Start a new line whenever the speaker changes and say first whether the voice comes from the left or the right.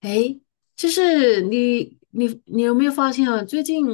left: 诶，就是你有没有发现啊？最近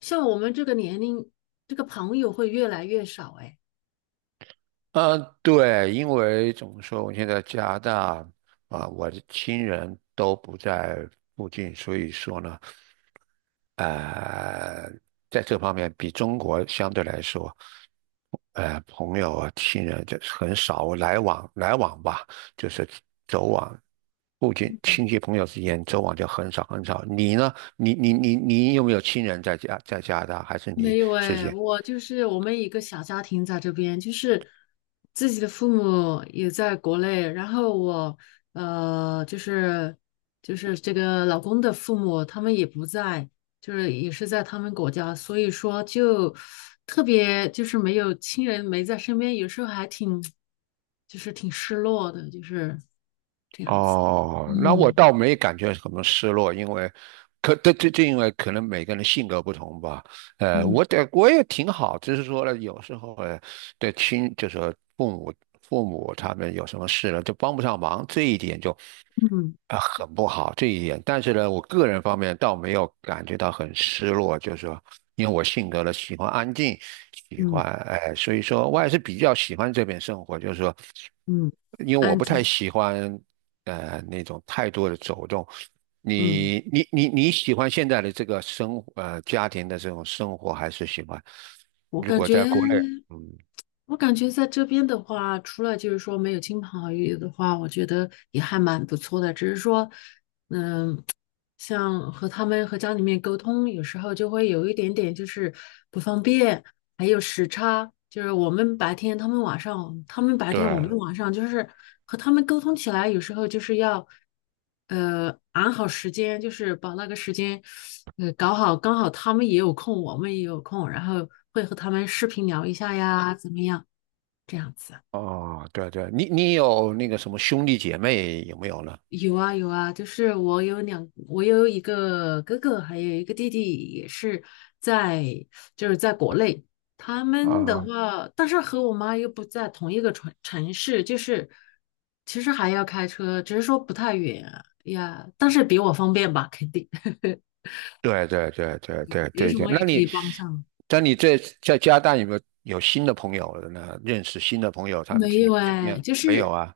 left: 像我们这个年龄，这个朋友会越来越少诶。
right: 呃，对，因为怎么说，我现在加拿大我的亲人都不在附近，所以说呢，呃，在这方面比中国相对来说，朋友啊、亲人就是很少来往吧，就是走往附近亲戚朋友之间走往就很少很少。你呢？你有没有亲人在加拿大，还是你
left: 没有
right: 自
left: 哎，
right: 己？
left: 我就是我们一个小家庭在这边，就是自己的父母也在国内，然后我呃就是就是这个老公的父母他们也不在，就是也是在他们国家，所以说就特别就是没有亲人没在身边，有时候还挺就是挺失落的，就是这样子。
right: 哦，那我
left: 嗯
right: 倒没感觉什么失落，因为可这这这因为可能每个人的性格不同吧。
left: 嗯
right: 我也挺好，只是说呢，有时候对亲就是父母父母他们有什么事了，就帮不上忙，这一点就
left: 嗯
right: 很不好这一点。但是呢，我个人方面倒没有感觉到很失落，就是说，因为我性格呢喜欢安静，喜
left: 嗯
right: 欢所以说我还是比较喜欢这边生活，就是说。
left: 嗯，
right: 因为我
left: 安
right: 不太
left: 静。
right: 喜欢那种太多的走动。
left: 嗯，
right: 你喜欢现在的这个生活家庭的这种生活，还是喜欢？
left: 我
right: 如
left: 感
right: 果
left: 觉。
right: 在国内，嗯，
left: 我感觉在这边的话，除了就是说没有亲朋好友的话，我觉得也还蛮不错的。只是说，像和他们和家里面沟通，有时候就会有一点点就是不方便，还有时差，就是我们白天，他们晚上，他们白天，我们
right: 对，
left: 晚上，就是和他们沟通起来，有时候就是要，安好时间，就是把那个时间，搞好，刚好他们也有空，我们也有空，然后会和他们视频聊一下呀，怎么样，这样子。
right: 哦，对对，你你有那个什么兄弟姐妹有没有呢？
left: 有啊有啊，就是我有一个哥哥，还有一个弟弟，也是在就是在国内。他们的
right: 啊，
left: 话，但是和我妈又不在同一个城市，就是其实还要开车，只是说不太远呀，但是比我方便吧，肯定。
right: 对对对对对
left: 有
right: 对
left: 什
right: 对，
left: 么也
right: 那
left: 可
right: 你
left: 以帮上。
right: 在你在在加拿大有没有新的朋友呢？认识新的朋友，他们
left: 没
right: 你们
left: 有
right: 之
left: 哎，
right: 间
left: 就
right: 没有
left: 是
right: 啊？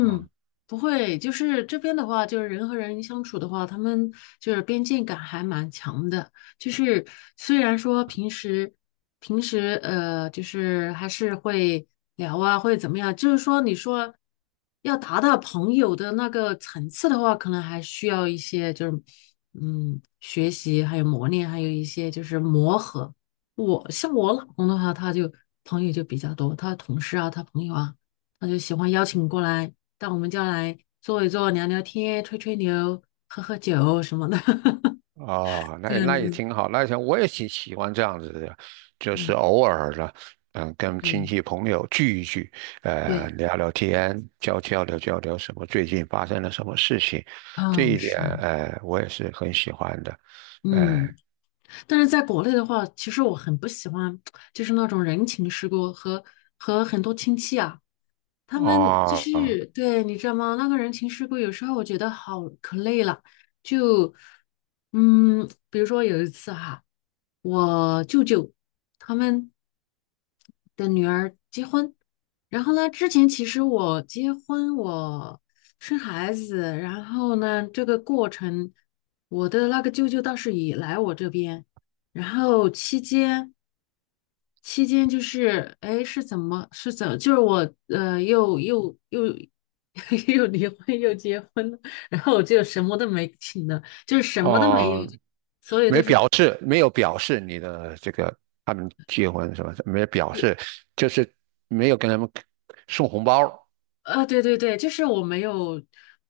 right: 啊，
left: 不会，就是这边的话，就是人和人相处的话，他们就是边界感还蛮强的。就是虽然说平时就是还是会聊啊，会怎么样，就是说你说要达到朋友的那个层次的话，可能还需要一些就是学习，还有磨练，还有一些就是磨合。我像我老公的话，他就朋友就比较多，他同事啊，他朋友啊。他就喜欢邀请过来到我们家来坐一坐、聊聊天、吹吹牛、喝喝酒什么的，
right: 哦，那
left: 这
right: 也
left: 样
right: 那也
left: 子。
right: 挺好，那也挺，我也挺喜欢这样子的，就是
left: 嗯，
right: 偶尔的，嗯，跟亲
left: 对
right: 戚朋友聚一聚，
left: 对，
right: 聊聊天，交流交流什么最近发生了什么事情，这
left: 哦，
right: 一点，
left: 是，
right: 我也是很喜欢的，哎、
left: 嗯，但是在国内的话，其实我很不喜欢，就是那种人情世故和和很多亲戚啊，他们就
right: 哦
left: 是对你知道吗？那个人情世故有时候我觉得好可累了，就嗯，比如说有一次哈、我舅舅他们。的女儿结婚。然后呢，之前其实我结婚，我生孩子，然后呢，这个过程，我的那个舅舅倒是也来我这边，然后期间就是，哎，是怎么是怎，就是我呃又 又离婚又结婚了，然后我就什么都没请了，就是什么都没有，
right: 哦，
left: 所有都
right: 没
left: 是。
right: 表示，没有表示你的这个他们结婚什么没表示，就是没有跟他们送红包，
left: 啊，对对对，就是我没有，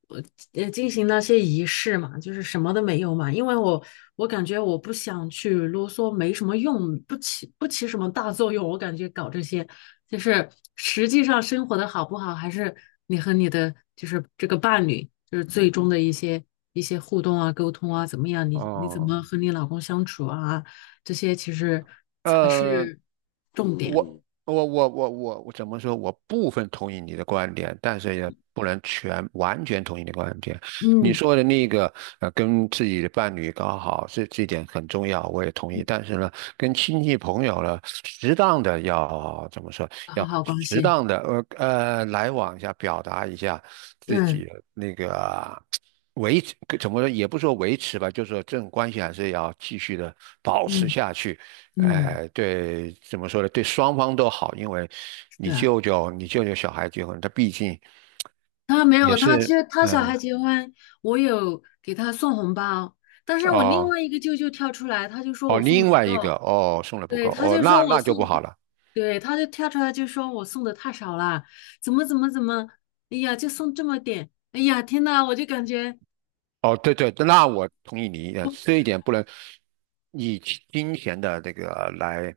left: 呃进行那些仪式嘛，就是什么都没有嘛，因为我我感觉我不想去啰嗦，没什么用，不起什么大作用，我感觉搞这些，就是实际上生活的好不好，还是你和你的就是这个伴侣，就是最终的一些一些互动啊、沟通啊，怎么样？你你怎么
right: 哦。
left: 和你老公相处啊？这些其实才
right: 呃，
left: 是重
right: 我
left: 点，
right: 我我怎么说？我部分同意你的观点，但是也不能完全同意你的观点。你
left: 嗯，
right: 说的那个跟自己的伴侣搞好，这点很重要，我也同意。
left: 嗯，
right: 但是呢，跟亲戚朋友呢，适当的要怎么说？
left: 搞
right: 要
left: 好关
right: 适
left: 系，
right: 当的来往一下，表达一下自
left: 嗯
right: 己。维持，怎么说也不说维持吧，就是说这种关系还是要继续的保持
left: 嗯。
right: 下去。
left: 嗯，
right: 对，怎么说呢？对双方都好，因为
left: 是
right: 你
left: 啊，
right: 舅舅，你舅舅小孩结婚，他毕竟
left: 他没
right: 也
left: 有，他其
right: 是，
left: 实他小孩
right: 嗯，
left: 结婚，我有给他送红包，但是我另
right: 哦
left: 外一个舅舅跳出来，他就说
right: 哦，
left: 我送的
right: 另
left: 不
right: 外一个
left: 够，
right: 哦送的不
left: 对，
right: 够，
left: 他
right: 哦
left: 就
right: 那
left: 说我
right: 那就不
left: 送
right: 好
left: 的，
right: 了。
left: 对，他就跳出来就说我送的太少了，怎么怎么怎么，哎呀，就送这么点，哎呀，天呐，我就感觉
right: 哦，对对，那我同意你的这一点，不能以金钱的这个来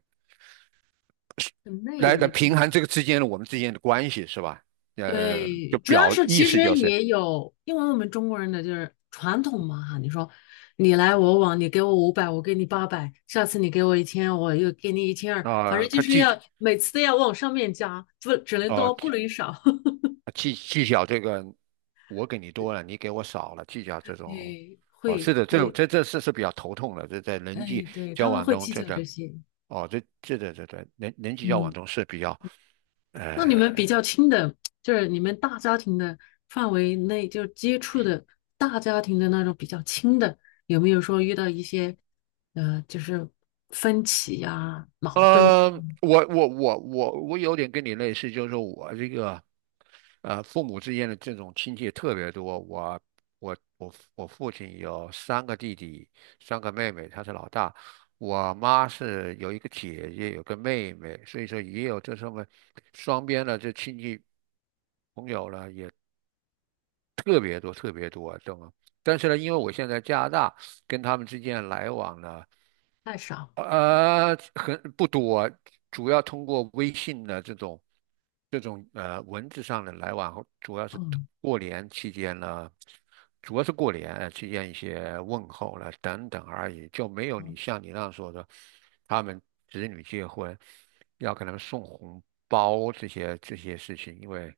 left: 很累，你知
right: 平
left: 道。
right: 衡这个之间的我们之间的关系是吧？就
left: 对，主要
right: 表
left: 是
right: 意
left: 其实
right: 思就是。
left: 也有，因为我们中国人的就是传统嘛哈，你说你来我往，你给我500，我给你800，下次你给我一千，我又给你1200，反正就
right: 他
left: 是要
right: 既
left: 每次都要往上面加，不只能
right: 哦，
left: 多不能少。
right: 计较这个我给你多了，你给我少了，计较这种，
left: 对，
right: 哦，
left: 会，
right: 是的，这
left: 对，
right: 这这事是比较头痛的，这在人际
left: 哎，对，
right: 交
left: 他们
right: 往
left: 会
right: 中，
left: 计
right: 这
left: 较
right: 个
left: 这些，
right: 哦，这人际交往
left: 嗯。
right: 中是比较
left: 那你们比
right: 呃
left: 较亲的，就是你们大家庭的范围内，就是接触的大家庭的那种比较亲的，有没有说遇到一些，就是分歧呀、矛盾
right: 呃，我有点跟你类似，就是说我这个，父母之间的这种亲戚特别多。我我父亲有三个弟弟，三个妹妹，他是老大。我妈是有一个姐姐，有个妹妹，所以说也有这上面双边的这亲戚朋友呢，也特别多，特别多，懂吗？但是呢，因为我现在加拿大，跟他们之间来往呢。
left: 太少？
right: 很不多，主要通过微信的这种文字上的来往，主要是
left: 嗯，
right: 过年期间呢，主要是过年期间一些问候了等等而已，就没有你
left: 嗯，
right: 像你那样说的，他们子女结婚要给他们送红包这些事情，因为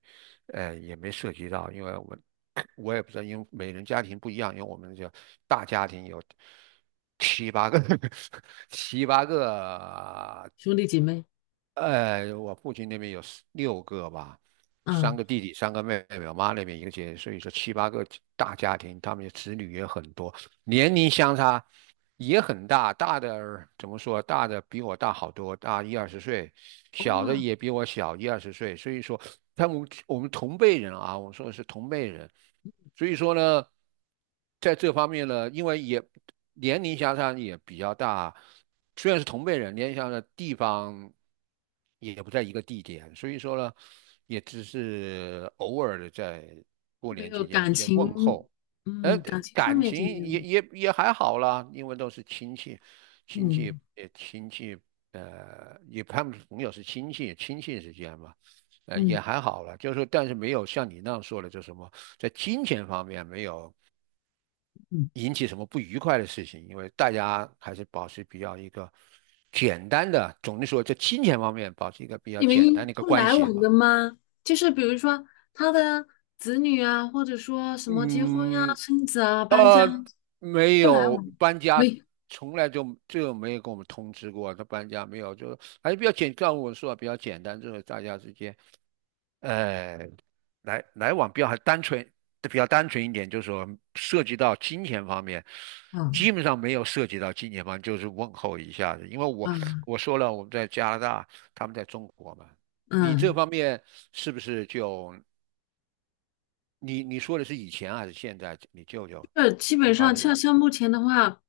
right: 也没涉及到，因为我我也不知道，因为每人家庭不一样，因为我们这大家庭有七八个，七八个，
left: 兄弟姐妹，
right: 我父亲那边有四六个吧，三
left: 嗯，
right: 个弟弟，三个妹妹，我妈那边一个姐姐，所以说七八个大家庭，他们的子女也很多，年龄相差也很大，大的怎么说？大的比我大好多，大一二十岁，小的
left: 哇，
right: 也比我小一二十岁。所以说，他们我们同辈人啊，我说的是同辈人。所以说呢，在这方面呢，因为也年龄相差也比较大，虽然是同辈人，年龄相差的地方也不在一个地点，所以说呢，也只是偶尔的在过
left: 没
right: 年
left: 有
right: 期间
left: 感
right: 一些
left: 情，
right: 问候。呃，
left: 嗯，感情上
right: 感
left: 面
right: 情
left: 就没有，
right: 也还好啦，因为都是亲戚，亲戚
left: 嗯
right: 亲戚，也他们朋友是亲戚，亲戚之间嘛，也
left: 嗯
right: 还好了。就是说，但是没有像你那样说的，就什么在金钱方面没有
left: 嗯，
right: 引起什么不愉快的事情，因为大家还是保持比较一个简单的，总的说，在金钱方面保持一个比较
left: 你们
right: 简单
left: 一
right: 的一个
left: 不
right: 关
left: 来
right: 系
left: 往的
right: 吧。
left: 吗？就是比如说他的子女啊，或者说什么结婚呀、
right: 嗯，
left: 生子啊、搬家。
right: 呃，没
left: 不来
right: 有
left: 往，
right: 搬家，
left: 喂，
right: 从来就没有跟我们通知过他搬家，没有，就还是比较简，照我说的比较简单，就是大家之间，呃，来往比较还单纯，比较单纯一点，就是说涉及到金钱方面，
left: 嗯
right: 基本上没有涉及到金钱方面就是问候一下子，因为我
left: 嗯
right: 我说了，我们在加拿大，他们在中国嘛，你这
left: 嗯，
right: 方面是不是就？你你说的是以前还是现在？你舅舅
left: 这基本
right: 就发
left: 上
right: 生
left: 像
right: 的
left: 像目前的话，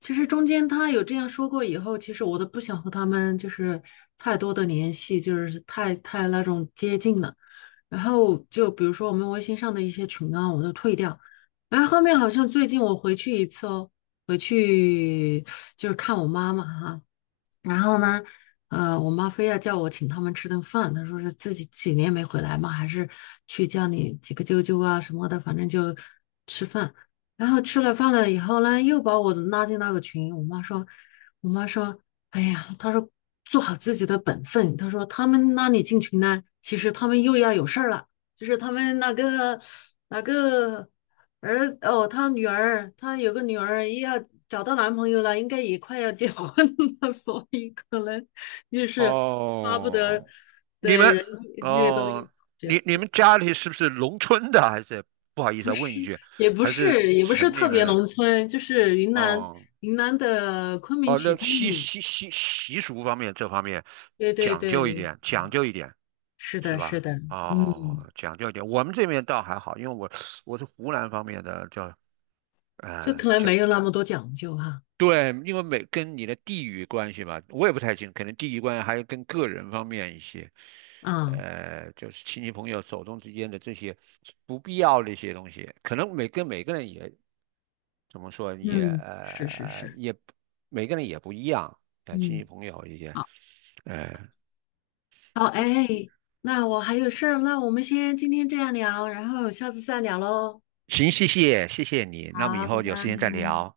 left: 其实中间他有这样说过以后，其实我都不想和他们就是太多的联系，就是太那种接近了。然后就比如说我们微信上的一些群啊，我都退掉。然后后面好像最近我回去一次哦，回去就是看我妈妈哈、然后呢，我妈非要叫我请他们吃顿饭，她说是自己几年没回来嘛，还是去叫你几个舅舅啊什么的，反正就吃饭。然后吃了饭了以后呢，又把我拉进那个群。我妈说，我妈说，哎呀，她说做好自己的本分。她说他们拉你进群呢，其实他们又要有事儿了，就是他们那个儿哦，他女儿，他有个女儿，也要找到男朋友了，应该也快要结婚了，所以可能就是巴不得
right: 哦，你
left: 对
right: 们
left: 人越多越
right: 哦，
left: 好这样
right: 你
left: 子。
right: 们家里是不是农村的？还是不好意思啊，问一句，
left: 也不
right: 还是
left: 是，也不是
right: 城里
left: 特
right: 面
left: 别
right: 的？
left: 农村，就是云南
right: 哦
left: 云南的昆明
right: 哦，
left: 曲
right: 那
left: 靖。
right: 习俗方面这方面
left: 对对
right: 讲究一
left: 对，
right: 点，讲究一点
left: 是
right: 是
left: 的，是
right: 吧？
left: 的，嗯，
right: 哦，讲究一点。我们这边倒还好，因为我我是湖南方面的，叫
left: 就可能
right: 讲。
left: 没有那么多讲究哈。
right: 对，因为每跟你的地域关系嘛，我也不太清，可能地域关系还有跟个人方面一些，
left: 啊，
right: 就是亲戚朋友手中之间的这些不必要的一些东西，可能每跟每个人也怎么说也
left: 嗯，是是
right: 呃
left: 是，
right: 也每个人也不一样，亲
left: 嗯。
right: 戚朋友一些，
left: 好。
right: 呃，
left: 好，哎，那我还有事儿那我们先今天这样聊，然后下次再聊喽。
right: 行，谢谢你，那么以
left: 好，拜
right: 后有时间
left: 拜。
right: 再聊。